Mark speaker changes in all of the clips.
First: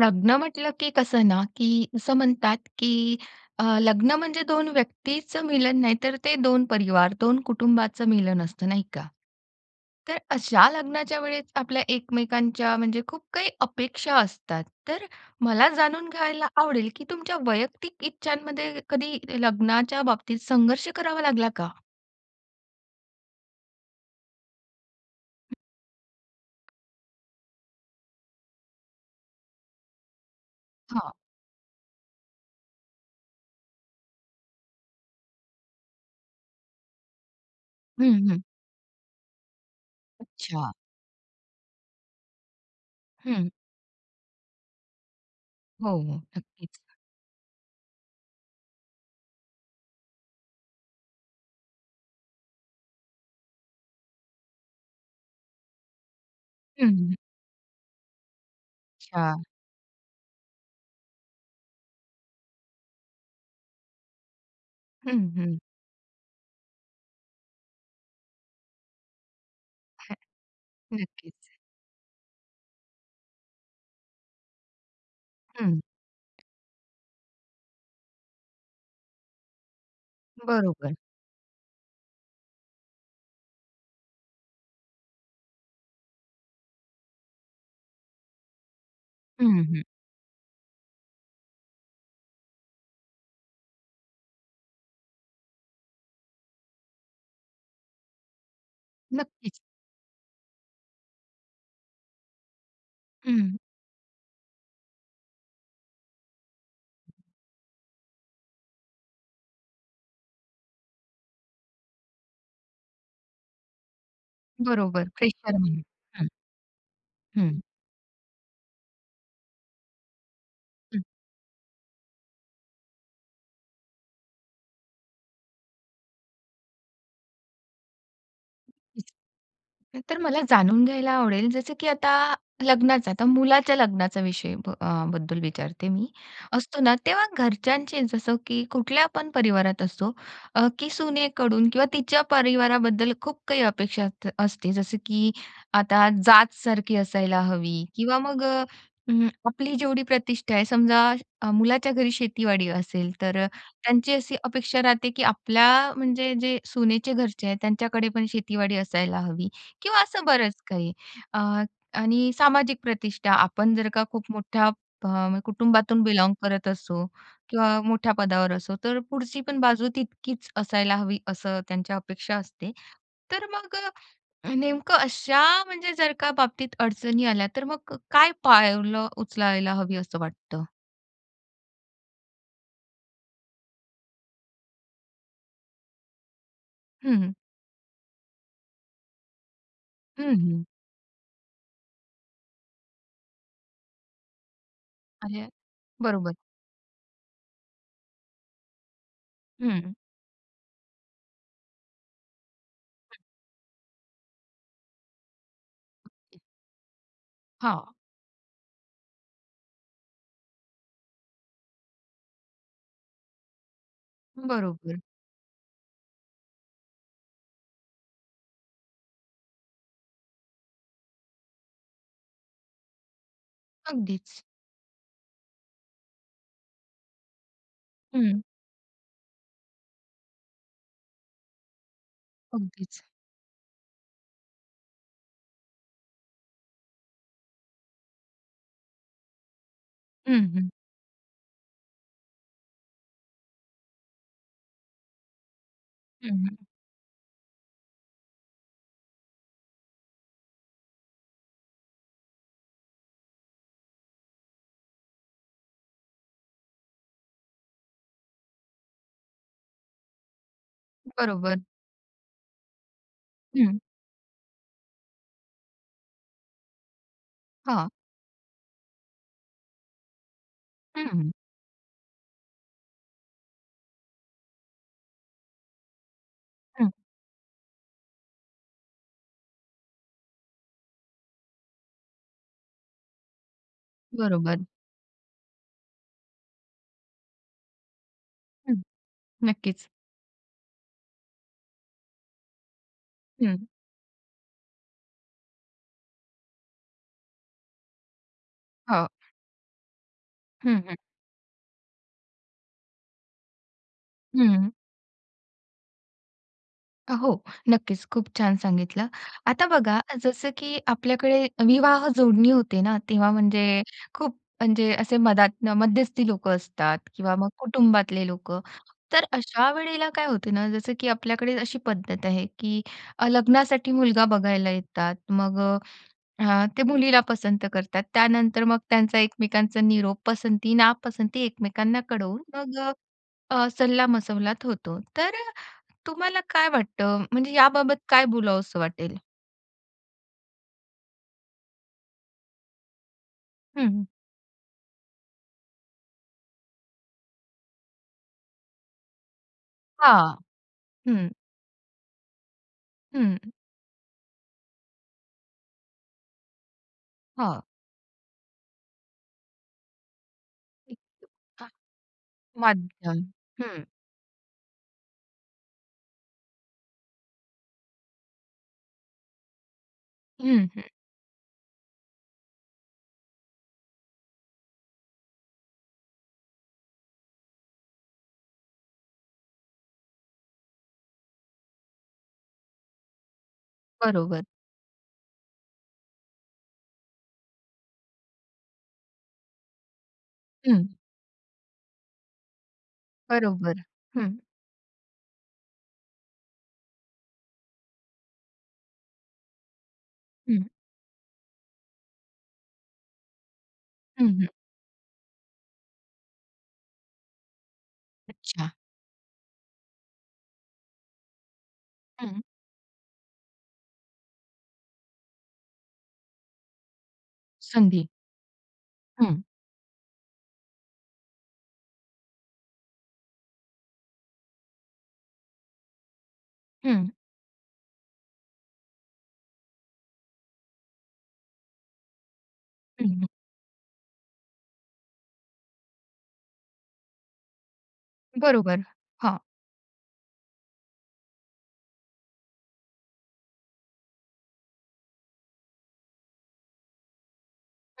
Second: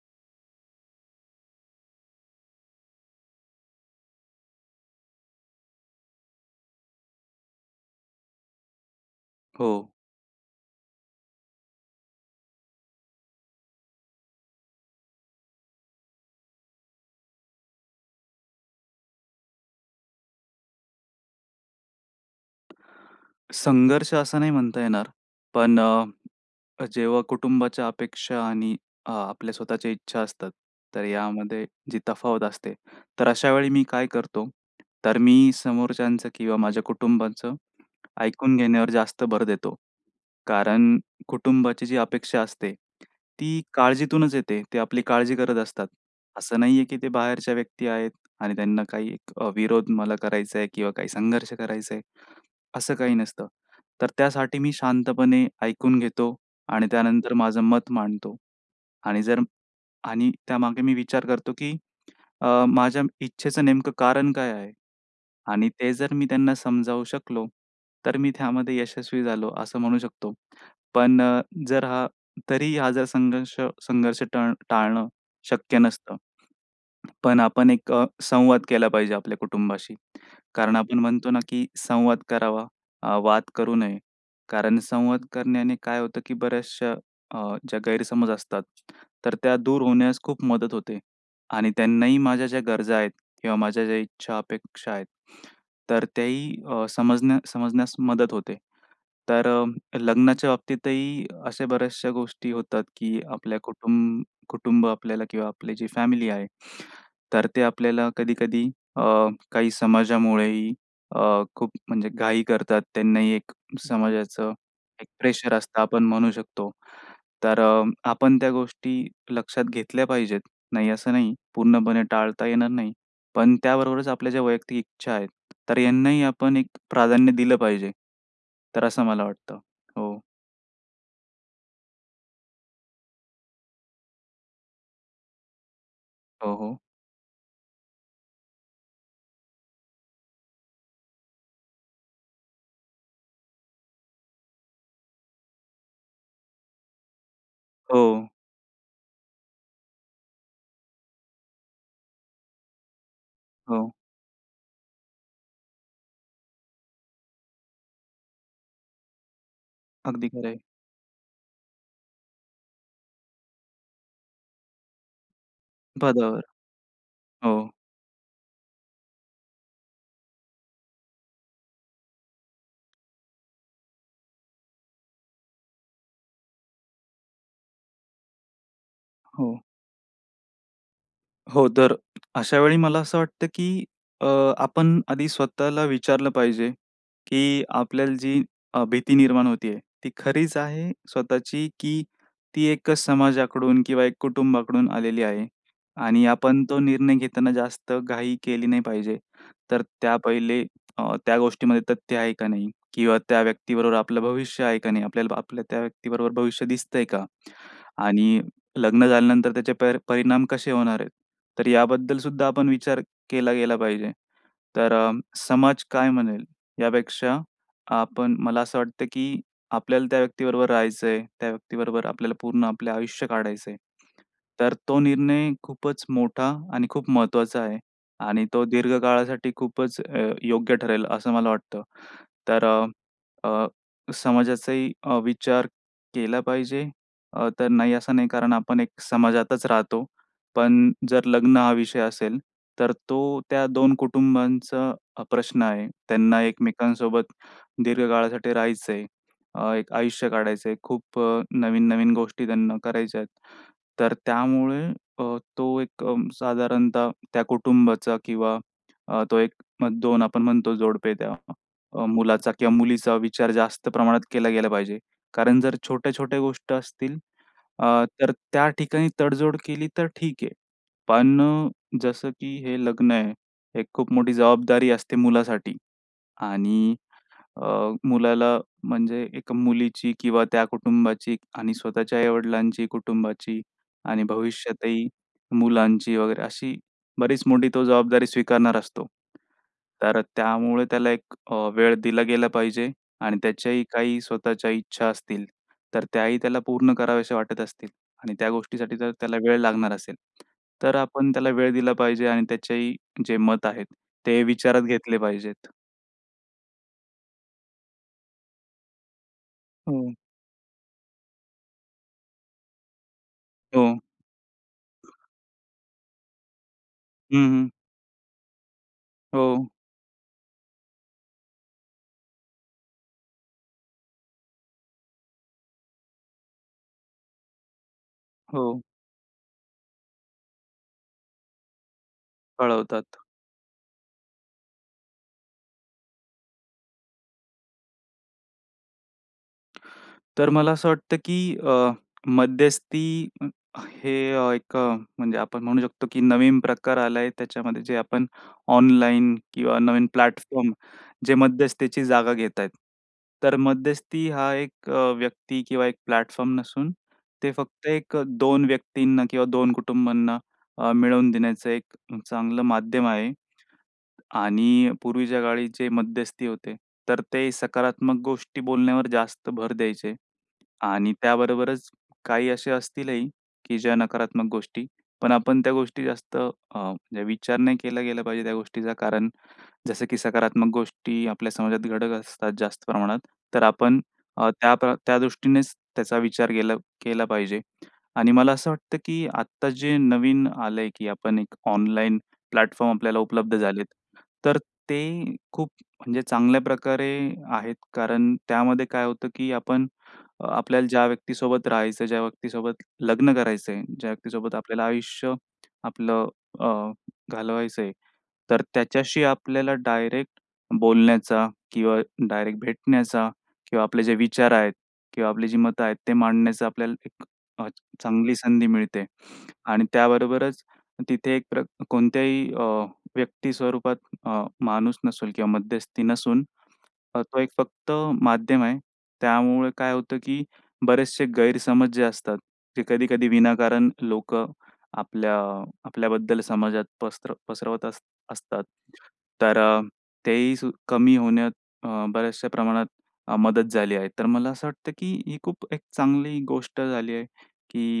Speaker 1: लग्न म्हटलं, की कसं ना, की असं म्हणतात की अ, लग्न म्हणजे 2 व्यक्तीचं मिलन नाही तर ते 2 परिवार, 2 कुटुंबाचं मिलन असतं. नाही का?
Speaker 2: हो.
Speaker 1: तर अशा लग्नाच्या वेळेस आपल्या एकमेकांच्या म्हणजे खूप काही अपेक्षा असतात. तर मला जाणून घ्यायला आवडेल की तुमच्या वैयक्तिक इच्छांमध्ये कधी लग्नाच्या बाबतीत संघर्ष करावा लागला का?
Speaker 2: संघर्ष असं नाही म्हणता येणार. पण अ, जेव्हा कुटुंबाच्या अपेक्षा आणि अ, आपल्या स्वतःच्या इच्छा असतात. तर
Speaker 1: हां.
Speaker 2: यामध्ये जी तफावत असते. तर अशा वेळी मी काय करतो तर मी समोरच्यांचं किंवा माझ्या कुटुंबाचं
Speaker 1: हं, हं.
Speaker 2: ऐकून घेण्यावर जास्त भर देतो.
Speaker 1: अच्छा.
Speaker 2: कारण कुटुंबाची जी अपेक्षा असते
Speaker 1: हं.
Speaker 2: ती काळजीतूनच येते. ते आपली काळजी करत असतात.
Speaker 1: हो, हो,
Speaker 2: असं
Speaker 1: नक्कीच.
Speaker 2: नाहीये की ते बाहेरच्या व्यक्ती आहेत आणि त्यांना काही अ, विरोध मला करायचा आहे किंवा काही संघर्ष करायचा आहे. असं काही नसतं तर त्यासाठी मी शांतपणे ऐकून घेतो आणि
Speaker 1: हं, हं.
Speaker 2: त्यानंतर माझं मत मांडतो आणि जर
Speaker 1: अच्छा.
Speaker 2: आणि त्यामागे मी विचार करतो की अ, माझ्या इच्छेचं नेमकं कारण काय आहे?
Speaker 1: हं, हं.
Speaker 2: आणि ते जर मी त्यांना समजावू शकलो तर मी त्यामध्ये यशस्वी झालो. असं म्हणू
Speaker 1: हं,
Speaker 2: शकतो. पण अ,
Speaker 1: नक्कीच.
Speaker 2: जर हा तरीही हा जर संघर्ष संघर्ष टळ टाळणं शक्य
Speaker 1: हं.
Speaker 2: नसतं. पण आपण एक अ, संवाद केला पाहिजे आपल्या कुटुंबाशी. कारण
Speaker 1: बरोबर.
Speaker 2: आपण म्हणतो ना की संवाद करावा अ, वाद करू नये. कारण संवाद करण्याने काय होतं की बऱ्याचशा अ, ज्या गैरसमज असतात तर त्या
Speaker 1: हं,
Speaker 2: दूर
Speaker 1: हं.
Speaker 2: होण्यास खूप मदत होते. आणि त्यांनाही माझ्या ज्या गरजा आहेत किंवा माझ्या ज्या इच्छा अपेक्षा आहेत तर त्याही अ, समजण्या समजण्यास मदत होते. तर
Speaker 1: नक्कीच.
Speaker 2: अ, लग्नाच्या बाबतीतही अशा बऱ्याचशा गोष्टी होतात की
Speaker 1: हम्म.
Speaker 2: आपल्या कुटुंब कुटुंब आपल्याला किंवा आपली जी फॅमिली आहे तर ते आपल्याला कधी-कधी अ, काही समाजामुळेही अ, खूप म्हणजे घाई करतात. त्यांनाही एक समाजाचं एक
Speaker 1: बरोबर
Speaker 2: प्रेशर
Speaker 1: प्रेशर म्हणून,
Speaker 2: असतं आपण
Speaker 1: हं.
Speaker 2: म्हणू शकतो. तर
Speaker 1: हं.
Speaker 2: अ, आपण त्या गोष्टी लक्षात घेतल्या पाहिजेत. नाही
Speaker 1: हं.
Speaker 2: असं नाही. पूर्णपणे टाळता येणार नाही. पण त्याबरोबरच आपल्या वैयक्तिक इच्छा आहे तर यांनाही आपण एक प्राधान्य दिलं पाहिजे. तर असं मला वाटतं, हो.
Speaker 1: तर मला जाणून घ्यायला आवडेल, जसं की आता लग्नाचं, आता मुलाच्या लग्नाचा विषय ब अ, बद्दल विचारते मी.
Speaker 2: हो, हो.
Speaker 1: असतो ना तेव्हा घरच्यांचे जसं की कुठल्या पण परिवारात असो अ, की सुनेकडून किंवा तिच्या परिवाराबद्दल खूप काही अपेक्षा अस असते. जसं की आता जातसारखी असायला हवी किंवा
Speaker 2: हो.
Speaker 1: मग अ, हं, आपली जेवढी प्रतिष्ठा आहे समजा, अ, मुलाच्या घरी शेतीवाडी असेल तर
Speaker 2: हो.
Speaker 1: त्यांची अशी अपेक्षा राहते की आपल्या म्हणजे जे सुनेचे घरचे आहेत त्यांच्याकडे पण शेतीवाडी असायला हवी. किंवा असं
Speaker 2: अगदी खरं आहे.
Speaker 1: बरंच काही अ, आणि सामाजिक प्रतिष्ठा आपण जर का खूप मोठ्या फ कुटुंबातून बिलोंग
Speaker 2: पदावर,
Speaker 1: करत असो
Speaker 2: हो.
Speaker 1: किंवा मोठ्या पदावर असो. तर पुढची पण बाजू तितकीच असायला हवी असं त्यांच्या अपेक्षा असते. तर मग अ, नेमकं अशा म्हणजे जर का बाबतीत अडचणी आल्या तर मग क काय पावलं
Speaker 2: हो.
Speaker 1: उचलायला हवी असं वाटतं?
Speaker 2: हो, तर अशावेळी मला असं वाटतं, की अ, आपण आधी स्वतःला विचारलं पाहिजे,
Speaker 1: हं. हं.
Speaker 2: की आपल्याला जी अ, भीती निर्माण होते आहे ती
Speaker 1: हं.
Speaker 2: खरीच
Speaker 1: हं.
Speaker 2: आहे स्वतःची? की ती एकच समाजाकडून किंवा एक कुटुंबाकडून आलेली
Speaker 1: आली
Speaker 2: आहे.
Speaker 1: आहे.
Speaker 2: आणि
Speaker 1: बरोबर.
Speaker 2: आपण तो निर्णय घेताना जास्त घाई केली नाही पाहिजे. तर
Speaker 1: हं.
Speaker 2: त्या पहिले अ, त्या गोष्टीमध्ये तथ्य आहे का नाही? किंवा
Speaker 1: हं.
Speaker 2: त्या व्यक्तीबरोबर आपलं भविष्य आहे का नाही? आपल्याला आपल्या त्या व्यक्तीबरोबर भविष्य दिसतंय का?
Speaker 1: हां.
Speaker 2: आणि लग्न झाल्यानंतर त्याचे पर परिणाम कसे होणार आहेत, तर याबद्दलसुद्धा आपण विचार केला गेला पाहिजे. तर
Speaker 1: बरोबर.
Speaker 2: अ, समाज काय म्हणेल? यापेक्षा आपण मला असं वाटतं, की आपल्याला त्या व्यक्तीबरोबर राहायचं आहे. त्या व्यक्तीबरोबर आपल्याला पूर्ण आपलं आयुष्य काढायचं आहे.
Speaker 1: अगदीच.
Speaker 2: तर तो निर्णय खूपच मोठा आणि खूप महत्त्वाचा आहे
Speaker 1: हं.
Speaker 2: आणि तो दीर्घ काळासाठी खूपच अ, योग्य ठरेल असं मला वाटतं. तर
Speaker 1: अगदीच.
Speaker 2: अ, समाजाचाही अ, विचार केला पाहिजे अ, तर नाही असं नाही, कारण आपण एक समाजातच राहतो.
Speaker 1: हं, हं.
Speaker 2: पण जर लग्न हा विषय असेल, तर तो त्या दोन कुटुंबांचा प्रश्न आहे.
Speaker 1: हं,
Speaker 2: त्यांना
Speaker 1: हं.
Speaker 2: एकमेकांसोबत दीर्घकाळासाठी राहायचं आहे. अ, एक आयुष्य काढायचं आहे. खूप अ, नवीन-नवीन गोष्टी त्यांना करायच्या आहेत. तर त्यामुळे अ, तो एक अ, साधारणतः त्या कुटुंबाचा किंवा अ, तो 1-2 आपण म्हणतो जोडपे, त्या
Speaker 1: बरोबर.
Speaker 2: मुलाचा किंवा मुलीचा विचार
Speaker 1: हं.
Speaker 2: जास्त प्रमाणात केला गेला पाहिजे. कारण जर छोट्या-छोट्या गोष्टी असतील
Speaker 1: हां.
Speaker 2: अ, तर त्या ठिकाणी तडजोड केली तर ठीक आहे.
Speaker 1: हं.
Speaker 2: पण जसं की हे लग्न आहे, एक खूप मोठी जबाबदारी असते मुलासाठी.
Speaker 1: हं.
Speaker 2: आणि अ, मुलाला म्हणजे एक मुलीची किंवा त्या कुटुंबाची आणि स्वतःच्या आई-वडिलांची, कुटुंबाची आणि
Speaker 1: बरोबर.
Speaker 2: भविष्यातही मुलांची वगैरे, अशी बरीच मोठी तो जबाबदारी
Speaker 1: हं,
Speaker 2: स्वीकारणार असतो.
Speaker 1: नक्कीच.
Speaker 2: तर त्यामुळे त्याला एक वेळ दिला गेला पाहिजे. आणि
Speaker 1: हं.
Speaker 2: त्याच्याही काही स्वतःच्या इच्छा असतील, तर त्याही त्याला पूर्ण कराव्याशा वाटत असतील. आणि त्या गोष्टीसाठी
Speaker 1: हो.
Speaker 2: जर त्याला वेळ लागणार असेल,
Speaker 1: हं, हं.
Speaker 2: तर आपण त्याला वेळ दिला पाहिजे आणि त्याचेही जे मत आहेत ते
Speaker 1: हं.
Speaker 2: विचारात घेतले पाहिजेत.
Speaker 1: अ, हो नक्कीच. खूप छान सांगितलं. आता बघा
Speaker 2: हं.
Speaker 1: जसं, की आपल्याकडे विवाह जोडणी होते ना, तेव्हा म्हणजे
Speaker 2: हो.
Speaker 1: खूप म्हणजे असे मधातन मध्यस्थी लोकं असतात किंवा
Speaker 2: हं,
Speaker 1: मग
Speaker 2: हं.
Speaker 1: कुटुंबातले लोकं, तर
Speaker 2: हो.
Speaker 1: अशा वेळेला काय होत ना, जसं की आपल्याकडे अशी पद्धत आहे, की अ, लग्नासाठी मुलगा बघायला येतात मग अ, अ, ते मुलीला पसंत करतात. त्यानंतर मग
Speaker 2: हो.
Speaker 1: त्यांचा एकमेकांचा निरोप पसंती, नापसंती एकमेकांना कळवून मग अ,
Speaker 2: कळवतात.
Speaker 1: अ, सल्लामसलत होतो. तर तुम्हाला काय वाटतं? म्हणजे याबाबत काय बोलावंसं वाटेल?
Speaker 2: तर मला असं वाटतं, की अ, मध्यस्थी
Speaker 1: हं, हं.
Speaker 2: हे एक म्हणजे आपण म्हणू शकतो, की नवीन प्रकार आला आहे, त्याच्यामध्ये जे आपण ऑनलाईन किंवा नवीन
Speaker 1: हां.
Speaker 2: प्लॅटफॉर्म
Speaker 1: हं.
Speaker 2: जे मध्यस्थीची जागा घेत आहेत.
Speaker 1: हं.
Speaker 2: तर मध्यस्थी हा एक व्यक्ती किंवा एक प्लॅटफॉर्म नसून ते
Speaker 1: हां.
Speaker 2: फक्त एक 2 व्यक्तींना किंवा 2 कुटुंबांना अ, मिळवून देण्याचं
Speaker 1: [unintelligible]
Speaker 2: एक चांगलं माध्यम
Speaker 1: माध्यम.
Speaker 2: आहे.
Speaker 1: हं.
Speaker 2: आणि पूर्वीच्या काळी जे मध्यस्थी होते, तर ते सकारात्मक गोष्टी बोलण्यावर जास्त भर द्यायचे
Speaker 1: हं, हं.
Speaker 2: आणि त्याबरोबरच काही असे असतीलही, की ज्या नकारात्मक गोष्टी, पण आपण त्या गोष्टी जास्त अ, जे विचार नाही केला गेला पाहिजे त्या गोष्टीचा. कारण जसं, की सकारात्मक गोष्टी आपल्या समाजात घडत असतात जास्त प्रमाणात. तर आपण
Speaker 1: बरोबर.
Speaker 2: अ, त्यात त्या दृष्टीनेच त्याचा विचार केला, केला पाहिजे. आणि मला असं वाटतं, की आता जे नवीन आलंय,
Speaker 1: हं.
Speaker 2: की आपण एक ऑनलाईन प्लॅटफॉर्म आपल्याला उपलब्ध
Speaker 1: बरोबर.
Speaker 2: झालेत.
Speaker 1: हं.
Speaker 2: तर ते खूप म्हणजे चांगल्या प्रकारे आहेत, कारण त्यामध्ये काय होतं, की आपण
Speaker 1: हं.
Speaker 2: आपल्याला ज्या व्यक्तीसोबत राहायचं ज्या व्यक्तीसोबत लग्न करायचं आहे ज्या
Speaker 1: हं, हं.
Speaker 2: व्यक्तीसोबत आपल्याला आयुष्य आपलं अ, घालवायचं आहे. तर
Speaker 1: अच्छा.
Speaker 2: त्याच्याशी आपल्याला डायरेक्ट बोलण्याचा किंवा
Speaker 1: हं.
Speaker 2: डायरेक्ट भेटण्याचा किंवा आपले जे विचार आहेत किंवा आपली जी मतं आहेत ते मांडण्याचा आपल्याला एक अ,
Speaker 1: संधी.
Speaker 2: चांगली संधी मिळते.
Speaker 1: हं.
Speaker 2: आणि त्याबरोबरच तिथे एक प्र कोणत्याही अ, व्यक्ती स्वरूपात अ, माणूस नसेल किंवा मध्यस्थी नसून
Speaker 1: हं.
Speaker 2: तो एक फक्त माध्यम आहे. त्यामुळे काय होतं, की बरेचसे गैरसमज जे असतात ते
Speaker 1: हं, हं.
Speaker 2: कधी-कधी विनाकारण लोकं आपल्या आपल्याबद्दल समाजात पसर पसरवत अस असतात.
Speaker 1: बरोबर. हां.
Speaker 2: तर अ, तेही कमी होण्यात अ, बऱ्याचशा प्रमाणात अ, मदत झाली आहे. तर मला असं वाटतं, की ही खूप एक चांगली गोष्ट झाली आहे,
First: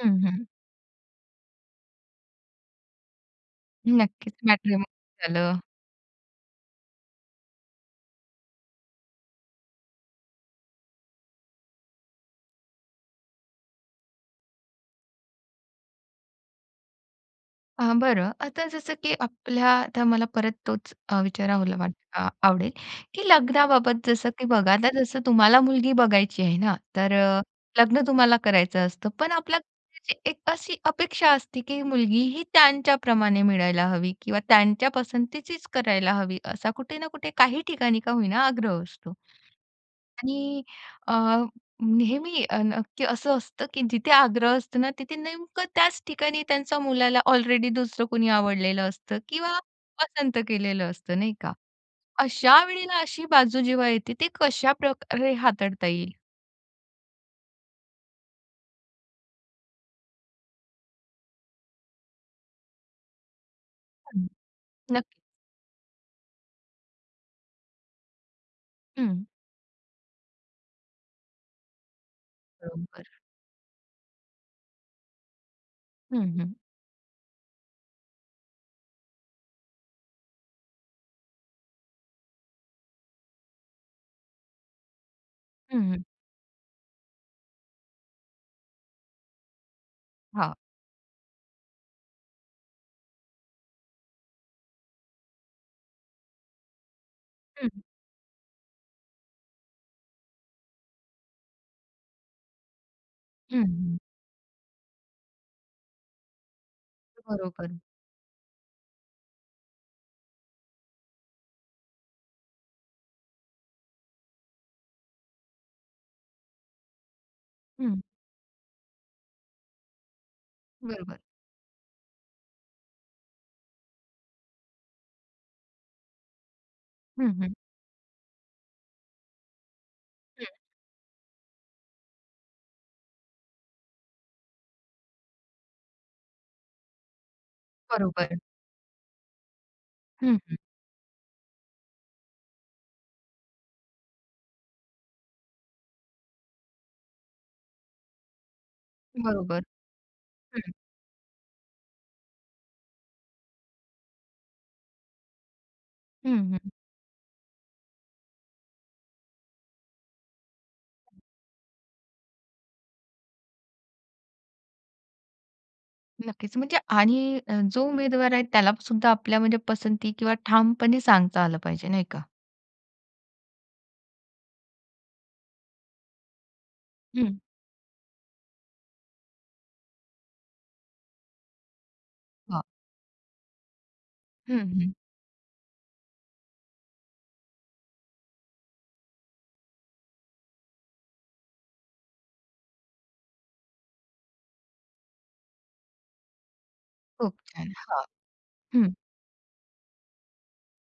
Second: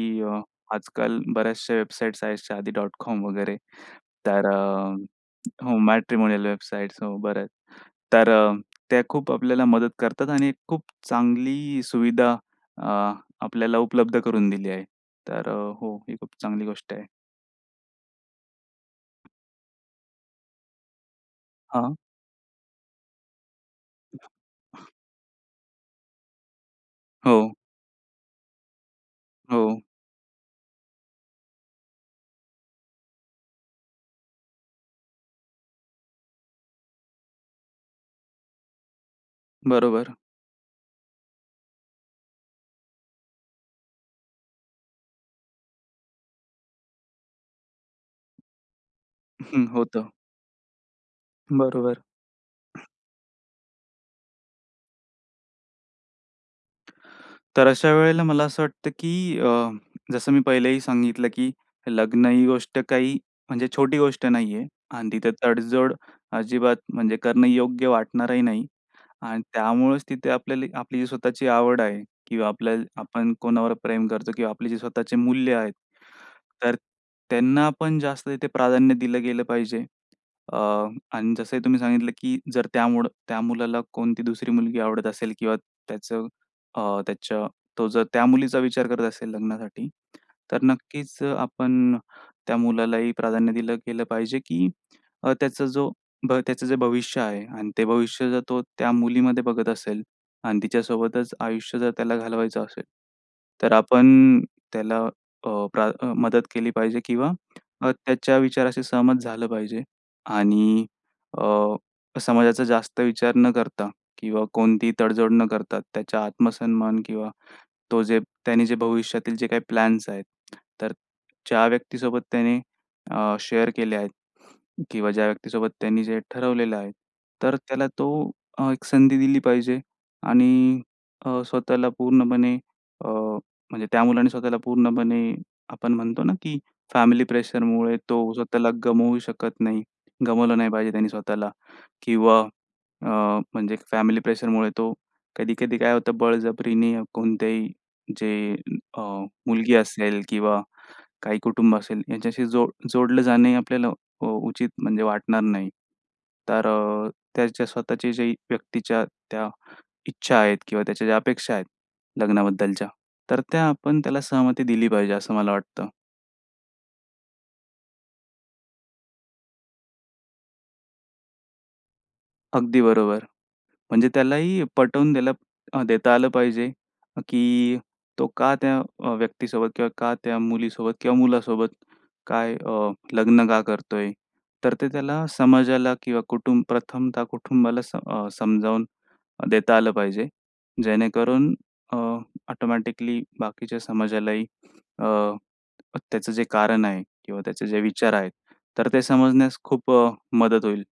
Speaker 1: हं,
Speaker 2: अ,
Speaker 1: हं.
Speaker 2: आजकाल बऱ्याचशा वेबसाईट्स आहेत shadi.com वगैरे.
Speaker 1: नक्कीच.
Speaker 2: तर अ,
Speaker 1: मॅट्रिमोनि झालं.
Speaker 2: हो. मॅट्रिमोनियल वेबसाइट हो, बऱ्याच. तर अ, त्या खूप आपल्याला मदत करतात आणि खूप चांगली सुविधा अ, आपल्याला उपलब्ध करून दिली आहे. तर हो ही खूप चांगली गोष्ट आहे.
Speaker 1: अ, बरं. आता जसं, की आपल्या तर मला परत तोच अ, विचारावा ला वा
Speaker 2: हां.
Speaker 1: अ, आवडेल की लग्नाबाबत जसं की बघा आता जसं तुम्हाला मुलगी बघायची आहे ना, तर अ,
Speaker 2: हो.
Speaker 1: लग्न तुम्हाला करायचं असतं पण आपल्या
Speaker 2: हो.
Speaker 1: घरच्यांची एक अशी अपेक्षा असते, की मुलगी ही त्यांच्याप्रमाणे मिळायला हवी किंवा त्यांच्या पसंतीचीच करायला हवी, असा कुठे ना कुठे काही ठिकाणी का होईना आग्रह असतो.
Speaker 2: बरोबर.
Speaker 1: आणि अ, नेहमी अ, ना, की असं असतं की जिथे आग्रह असतो ना, तिथे नेमकं त्याच ठिकाणी त्यांचा मुलाला ऑलरेडी दुसरं कुणी आवडलेलं असतं किंवा
Speaker 2: हं. होतं.
Speaker 1: पसंत केलेलं असतं नाही का.
Speaker 2: बरोबर.
Speaker 1: अशा वेळेला अशी बाजू जेव्हा येते, ती कशा प्रकारे हाताळता येईल?
Speaker 2: तर अशा वेळेला मला असं वाटतं, की अ, जसं मी पहिलेही सांगितलं की लग्न ही गोष्ट काही म्हणजे छोटी गोष्ट
Speaker 1: हं.
Speaker 2: नाहीये
Speaker 1: नक्की.
Speaker 2: अन तिथं तडजोड अजिबात म्हणजे करणं योग्य वाटणारही नाही.
Speaker 1: हं.
Speaker 2: अन त्यामुळेच तिथे आपल्याला आपली जी स्वतःची आवड आहे किंवा आपल्याल
Speaker 1: बरोबर.
Speaker 2: आपण कोणावर प्रेम करतो किंवा आपले जे स्वतःचे मूल्य आहेत,
Speaker 1: हं, हं.
Speaker 2: तर त्यांना पण जास्त तिथे प्राधान्य दिलं गेलं पाहिजे. अ, अन जसं ही तुम्ही सांगितलं की जर त्यामुडं त्या मुलाला कोणती दुसरी मुलगी आवडत असेल किंवा
Speaker 1: हं, हं.
Speaker 2: त्याचं अ, त्याच्या तो जर त्या मुलीचा विचार करत असेल लग्नासाठी,
Speaker 1: हां.
Speaker 2: तर नक्कीच अ, आपण त्या मुलालाही प्राधान्य दिलं गेलं पाहिजे की अ, त्याचा जो भ त्याचं जे भविष्य आहे
Speaker 1: हं,
Speaker 2: आणि
Speaker 1: हं.
Speaker 2: ते भविष्य जर तो त्या मुलीमध्ये बघत असेल अन तिच्यासोबतच आयुष्य जर त्याला घालवायचं असेल
Speaker 1: हं,
Speaker 2: तर
Speaker 1: हं.
Speaker 2: आपण त्याला अ, प्रा अ, मदत केली पाहिजे किंवा
Speaker 1: बरोबर.
Speaker 2: अ, त्याच्या विचाराशी सहमत झालं पाहिजे. आणि अ, समाजाचा जास्त विचार न करता किंवा कोणतीही तडजोड न करता त्याच्या आत्मसन्मान किंवा तो
Speaker 1: हं.
Speaker 2: जे त्यांनी जे भविष्यातील जे काही प्लॅन्स आहेत, तर
Speaker 1: बरोबर.
Speaker 2: ज्या व्यक्तीसोबत त्याने अ, शेअर केले आहेत किंवा ज्या व्यक्तीसोबत त्यांनी जे ठरवलेलं आहे.
Speaker 1: हं, हं.
Speaker 2: तर त्याला तो अ, एक संधी दिली पाहिजे
Speaker 1: हं.
Speaker 2: आणि अ, स्वतःला पूर्णपणे अ, म्हणजे त्या मुलाने स्वतःला पूर्णपणे आपण म्हणतो ना, की फॅमिली प्रेशरमुळे तो
Speaker 1: बरोबर.
Speaker 2: स्वतःला गमवू शकत नाही,
Speaker 1: हं, हं.
Speaker 2: गमावलं नाही पाहिजे त्याने स्वतःला किंवा अ, म्हणजे फॅमिली प्रेशरमुळे तो कधी-कधी काय होतं बळजबरीने कोणत्याही जे अ,
Speaker 1: बरोबर.
Speaker 2: मुलगी असेल
Speaker 1: हं,
Speaker 2: किंवा
Speaker 1: हं.
Speaker 2: काही कुटुंब असेल याच्याशी जो जोडलं जाणंही आपल्याला अ, उचित म्हणजे वाटणार नाही.
Speaker 1: हं,
Speaker 2: तर
Speaker 1: हं.
Speaker 2: अ, त्याच्या स्वतःच्या ज्या व्यक्तीच्या त्या इच्छा आहेत किंवा त्याच्या ज्या अपेक्षा आहेत लग्नाबद्दलच्या, तर त्या आपण त्याला सहमती दिली पाहिजे असं मला वाटतं.
Speaker 1: नक्कीच, म्हणजे आणि अ, जो उमेदवार आहे त्याला सुद्धा आपल्या म्हणजे पसंती किंवा ठामपणे सांगता आलं पाहिजे नाही का?
Speaker 2: अगदी बरोबर. म्हणजे त्यालाही पटवून देल देता आलं पाहिजे
Speaker 1: हं.
Speaker 2: की तो का त्या अ, व्यक्तीसोबत किंवा का त्या मुलीसोबत किंवा मुलासोबत काय
Speaker 1: हां.
Speaker 2: अ, लग्न का करतोय?
Speaker 1: हं,
Speaker 2: तर ते
Speaker 1: हं.
Speaker 2: त्याना समाजाला किंवा कुटुंब प्रथमता कुटुंबाला स अ, समजावून देता आलं पाहिजे, जेणेकरून अ, ऑटोमॅटिकली बाकीच्या समाजालाही अ, त्याचं जे कारण आहे
Speaker 1: खूप
Speaker 2: किंवा त्याचे
Speaker 1: छान
Speaker 2: जे
Speaker 1: हां,
Speaker 2: विचार आहेत, तर
Speaker 1: हं.
Speaker 2: ते समजण्यास खूप अ, मदत होईल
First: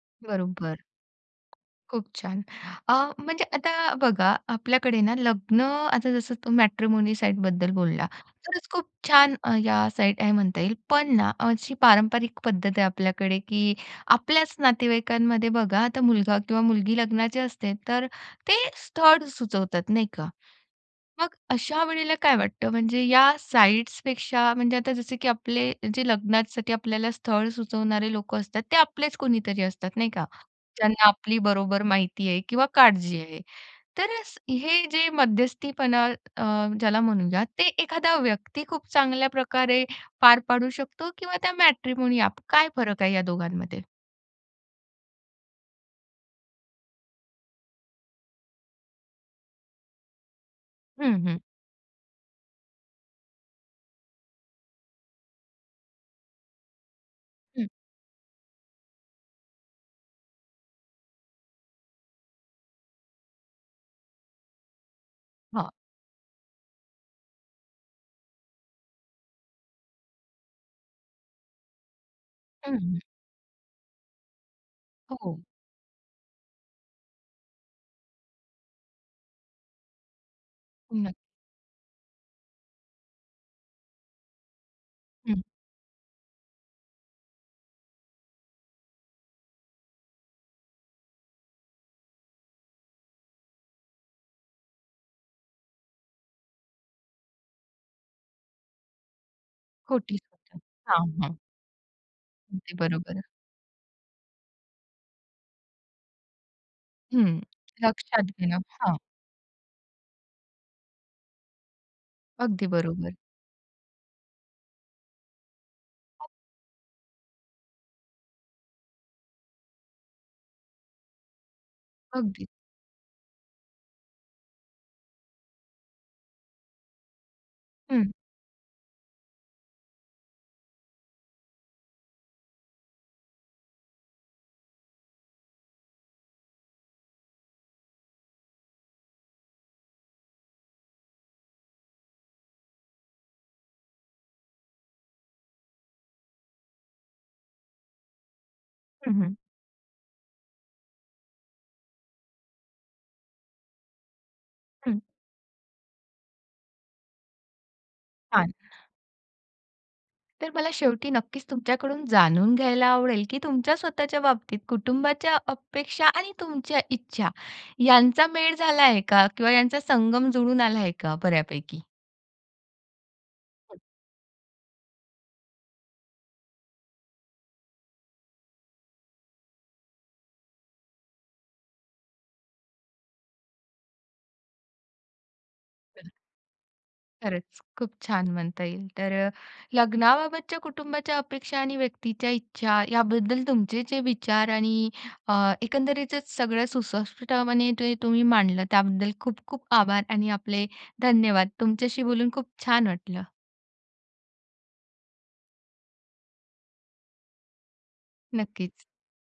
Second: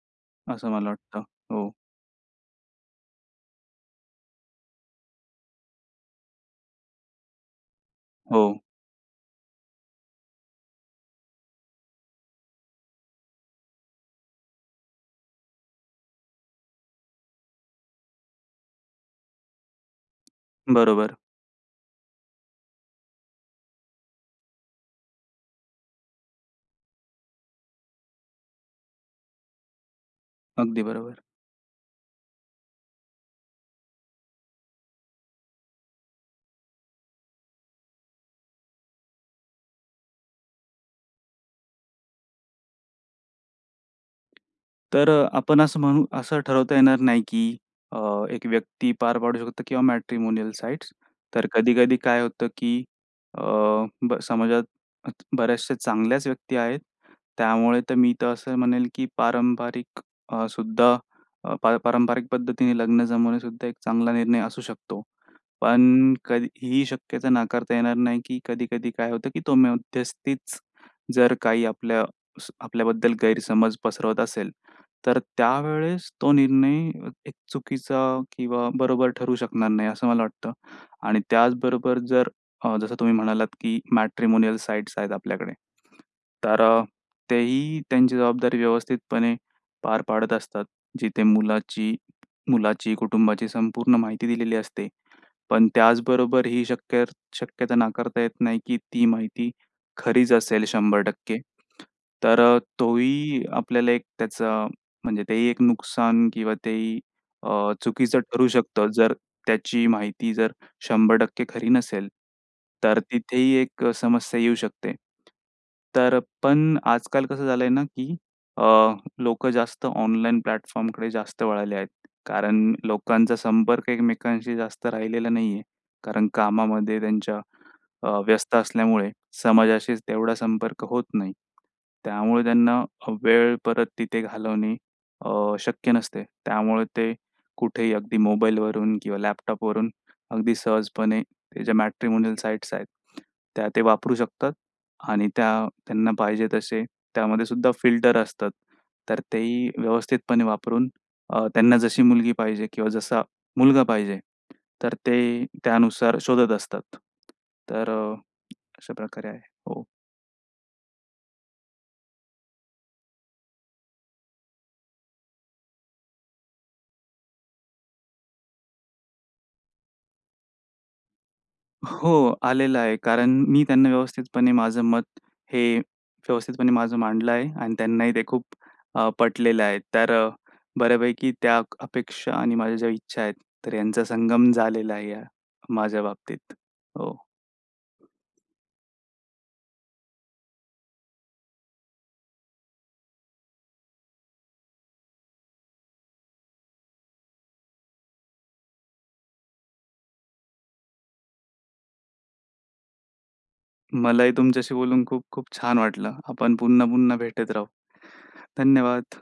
Speaker 2: असं
Speaker 1: बरोबर,
Speaker 2: मला वाटतं, हो.
Speaker 1: खूप छान! अ, म्हणजे आता बघा, आपल्याकडे ना लग्न, आता जसं तो मॅट्रिमोनी साइटबद्दल बोलला,
Speaker 2: हो.
Speaker 1: तरच खूप छान या साइट आहेत म्हणता येईल. पण ना अशी पारंपरिक पद्धत आहे आपल्याकडे की आपल्याच नातेवाईकांमध्ये बघा आता मुलगा किंवा मुलगी लग्नाची असते तर ते स्थळ सुचवतात, नाही का?
Speaker 2: बरोबर.
Speaker 1: मग अशा वेळेला काय वाटतं, म्हणजे या साइट्सपेक्षा, म्हणजे आता जसं की आपले जे लग्नासाठी आपल्याला स्थळ सुचवणारे लोकं असतात, ते आपलेच कुणीतरी असतात, नाही का?
Speaker 2: अगदी
Speaker 1: ज्यांना
Speaker 2: बरोबर.
Speaker 1: आपली बरोबर माहिती आहे किंवा काळजी आहे. तर अ, हे जे मध्यस्थीपणा अ, ज्याला म्हणूया, ते एखादा व्यक्ती खूप चांगल्या प्रकारे पार पाडू शकतो किंवा त्या मॅट्रिमोनी ॲप काय फरक आहे या दोघांमध्ये?
Speaker 2: तर आपण असं म्हणू, असं ठरवता येणार नाही, की अ, एक व्यक्ती पार पाडू शकते किंवा मॅट्रिमोनियल साइट्स.
Speaker 1: हं, हं.
Speaker 2: तर कधी-कधी काय होतं, की अ, ब समाजात बऱ्याचशा चांगल्याच व्यक्ती आहेत.
Speaker 1: हं.
Speaker 2: त्यामुळे तर मी तर असं म्हणेल, की पारंपरिक अ, सुद्धा अपारंपरिक पद्धतीने लग्न जमवणेसुद्धा एक चांगला निर्णय असू शकतो.
Speaker 1: हा.
Speaker 2: पण कधी ही शक्यता नाकारता येणार नाही, की कधी-कधी काय होतं, की तो मध्यस्थीच जर काही आपल्या स
Speaker 1: हं. हं.
Speaker 2: आपल्याबद्दल गैरसमज पसरवत असेल, तर
Speaker 1: हो.
Speaker 2: त्यावेळेस तो निर्णय एक चुकीचा किंवा बरोबर ठरू शकणार नाही. असं मला वाटतं
Speaker 1: नक्की.
Speaker 2: आणि त्याचबरोबर जर, जसं तुम्ही म्हणालात, की मॅट्रिमोनियल साइट्स. आहेत
Speaker 1: हं.
Speaker 2: आपल्याकडे तर तेही त्यांची जबाबदारी व्यवस्थितपणे पार पाडत असतात, जिथे मुलाची मुलाची कुटुंबाची संपूर्ण माहिती दिलेली असते. पण त्याचबरोबर ही शक्य शक्यता नाकारता येत नाही, की ती माहिती
Speaker 1: खोटी
Speaker 2: खरीच
Speaker 1: [unintelligible]
Speaker 2: असेल शंभर
Speaker 1: हां. हां.
Speaker 2: टक्के तर अ,
Speaker 1: अगदी
Speaker 2: तो
Speaker 1: बरोबर आहे.
Speaker 2: ही आपल्याला एक त्याचं म्हणजे तेही एक नुकसान किंवा तेही
Speaker 1: हं.
Speaker 2: अ, चुकीचं
Speaker 1: लक्षात
Speaker 2: ठरू
Speaker 1: घेणं,
Speaker 2: शकतं,
Speaker 1: हा.
Speaker 2: जर त्याची माहिती जर 100% खरी नसेल,
Speaker 1: अगदी
Speaker 2: तर
Speaker 1: बरोबर.
Speaker 2: तिथेही एक समस्या येऊ शकते. तर पण आजकाल कसं झालं आहे ना, की अ, लोकं जास्त ऑनलाईन प्लॅटफॉर्मकडे जास्त वळाले आहेत.
Speaker 1: अगदी.
Speaker 2: कारण लोकांचा संपर्क एकमेकांशी जास्त राहिलेला नाही आहे, कारण कामामध्ये त्यांच्या
Speaker 1: हं.
Speaker 2: अ, व्यस्त असल्यामुळे समाजाशी तेवढा संपर्क होत नाही. त्यामुळे त्यांना वेळ परत तिथे घालवणे अ, शक्य नसते. त्यामुळे ते कुठेही अगदी मोबाईलवरून किंवा लॅपटॉपवरून अगदी सहजपणे ह्या ज्या मॅट्रिमोनियल साइट्स आहेत, त्या ते वापरू शकतात. आणि त्या त्यांना पाहिजे तसे त्यामध्ये सुद्धा फिल्टर असतात,
Speaker 1: हं.
Speaker 2: तर
Speaker 1: हं.
Speaker 2: तेही व्यवस्थितपणे वापरून अ, त्यांना जशी मुलगी पाहिजे किंवा जसा मुलगा पाहिजे, तर
Speaker 1: हं.
Speaker 2: ते त्यानुसार शोधत असतात. तर अ,
Speaker 1: छान.
Speaker 2: अशाप्रकारे आहे. हो.
Speaker 1: तर मला शेवटी नक्कीच तुमच्याकडून जाणून घ्यायला आवडेल, की तुमच्या स्वतःच्या बाबतीत कुटुंबाच्या अपेक्षा आणि तुमच्या इच्छा यांचा मेळ झाला आहे का? किंवा यांचा संगम जुळून आला आहे का बऱ्यापैकी?
Speaker 2: हो. आलेलं आहे. कारण मी त्यांना व्यवस्थितपणे माझं मत, हे व्यवस्थितपणे माझं मांडलं आहे. आणि त्यांनाही ते खूप अ, पटलेलं आहे. तर बऱ्यापैकी त्या अपेक्षा आणि माझ्या ज्या इच्छा आहेत, तर यांचा संगम झालेला आहे या. माझ्या
Speaker 1: तर,
Speaker 2: बाबतीत. हो.
Speaker 1: खरंच खूप छान म्हणता येईल. तर लग्नाबाबतच्या कुटुंबाच्या अपेक्षा आणि व्यक्तीच्या इच्छा याबद्दल तुमचे जे विचार आणि अ, एकंदरीतचच सगळं सुस्पष्टपणे जे तुम्ही मांडलं, त्याबद्दल खूप-खूप आभार आणि आपले धन्यवाद. तुमच्याशी बोलून खूप छान वाटलं.
Speaker 2: मलाही तुमच्याशी बोलून खूप-खूप छान वाटलं. आपण पुन्हा-पुन्हा भेटत राहू.
Speaker 1: नक्कीच.
Speaker 2: धन्यवाद.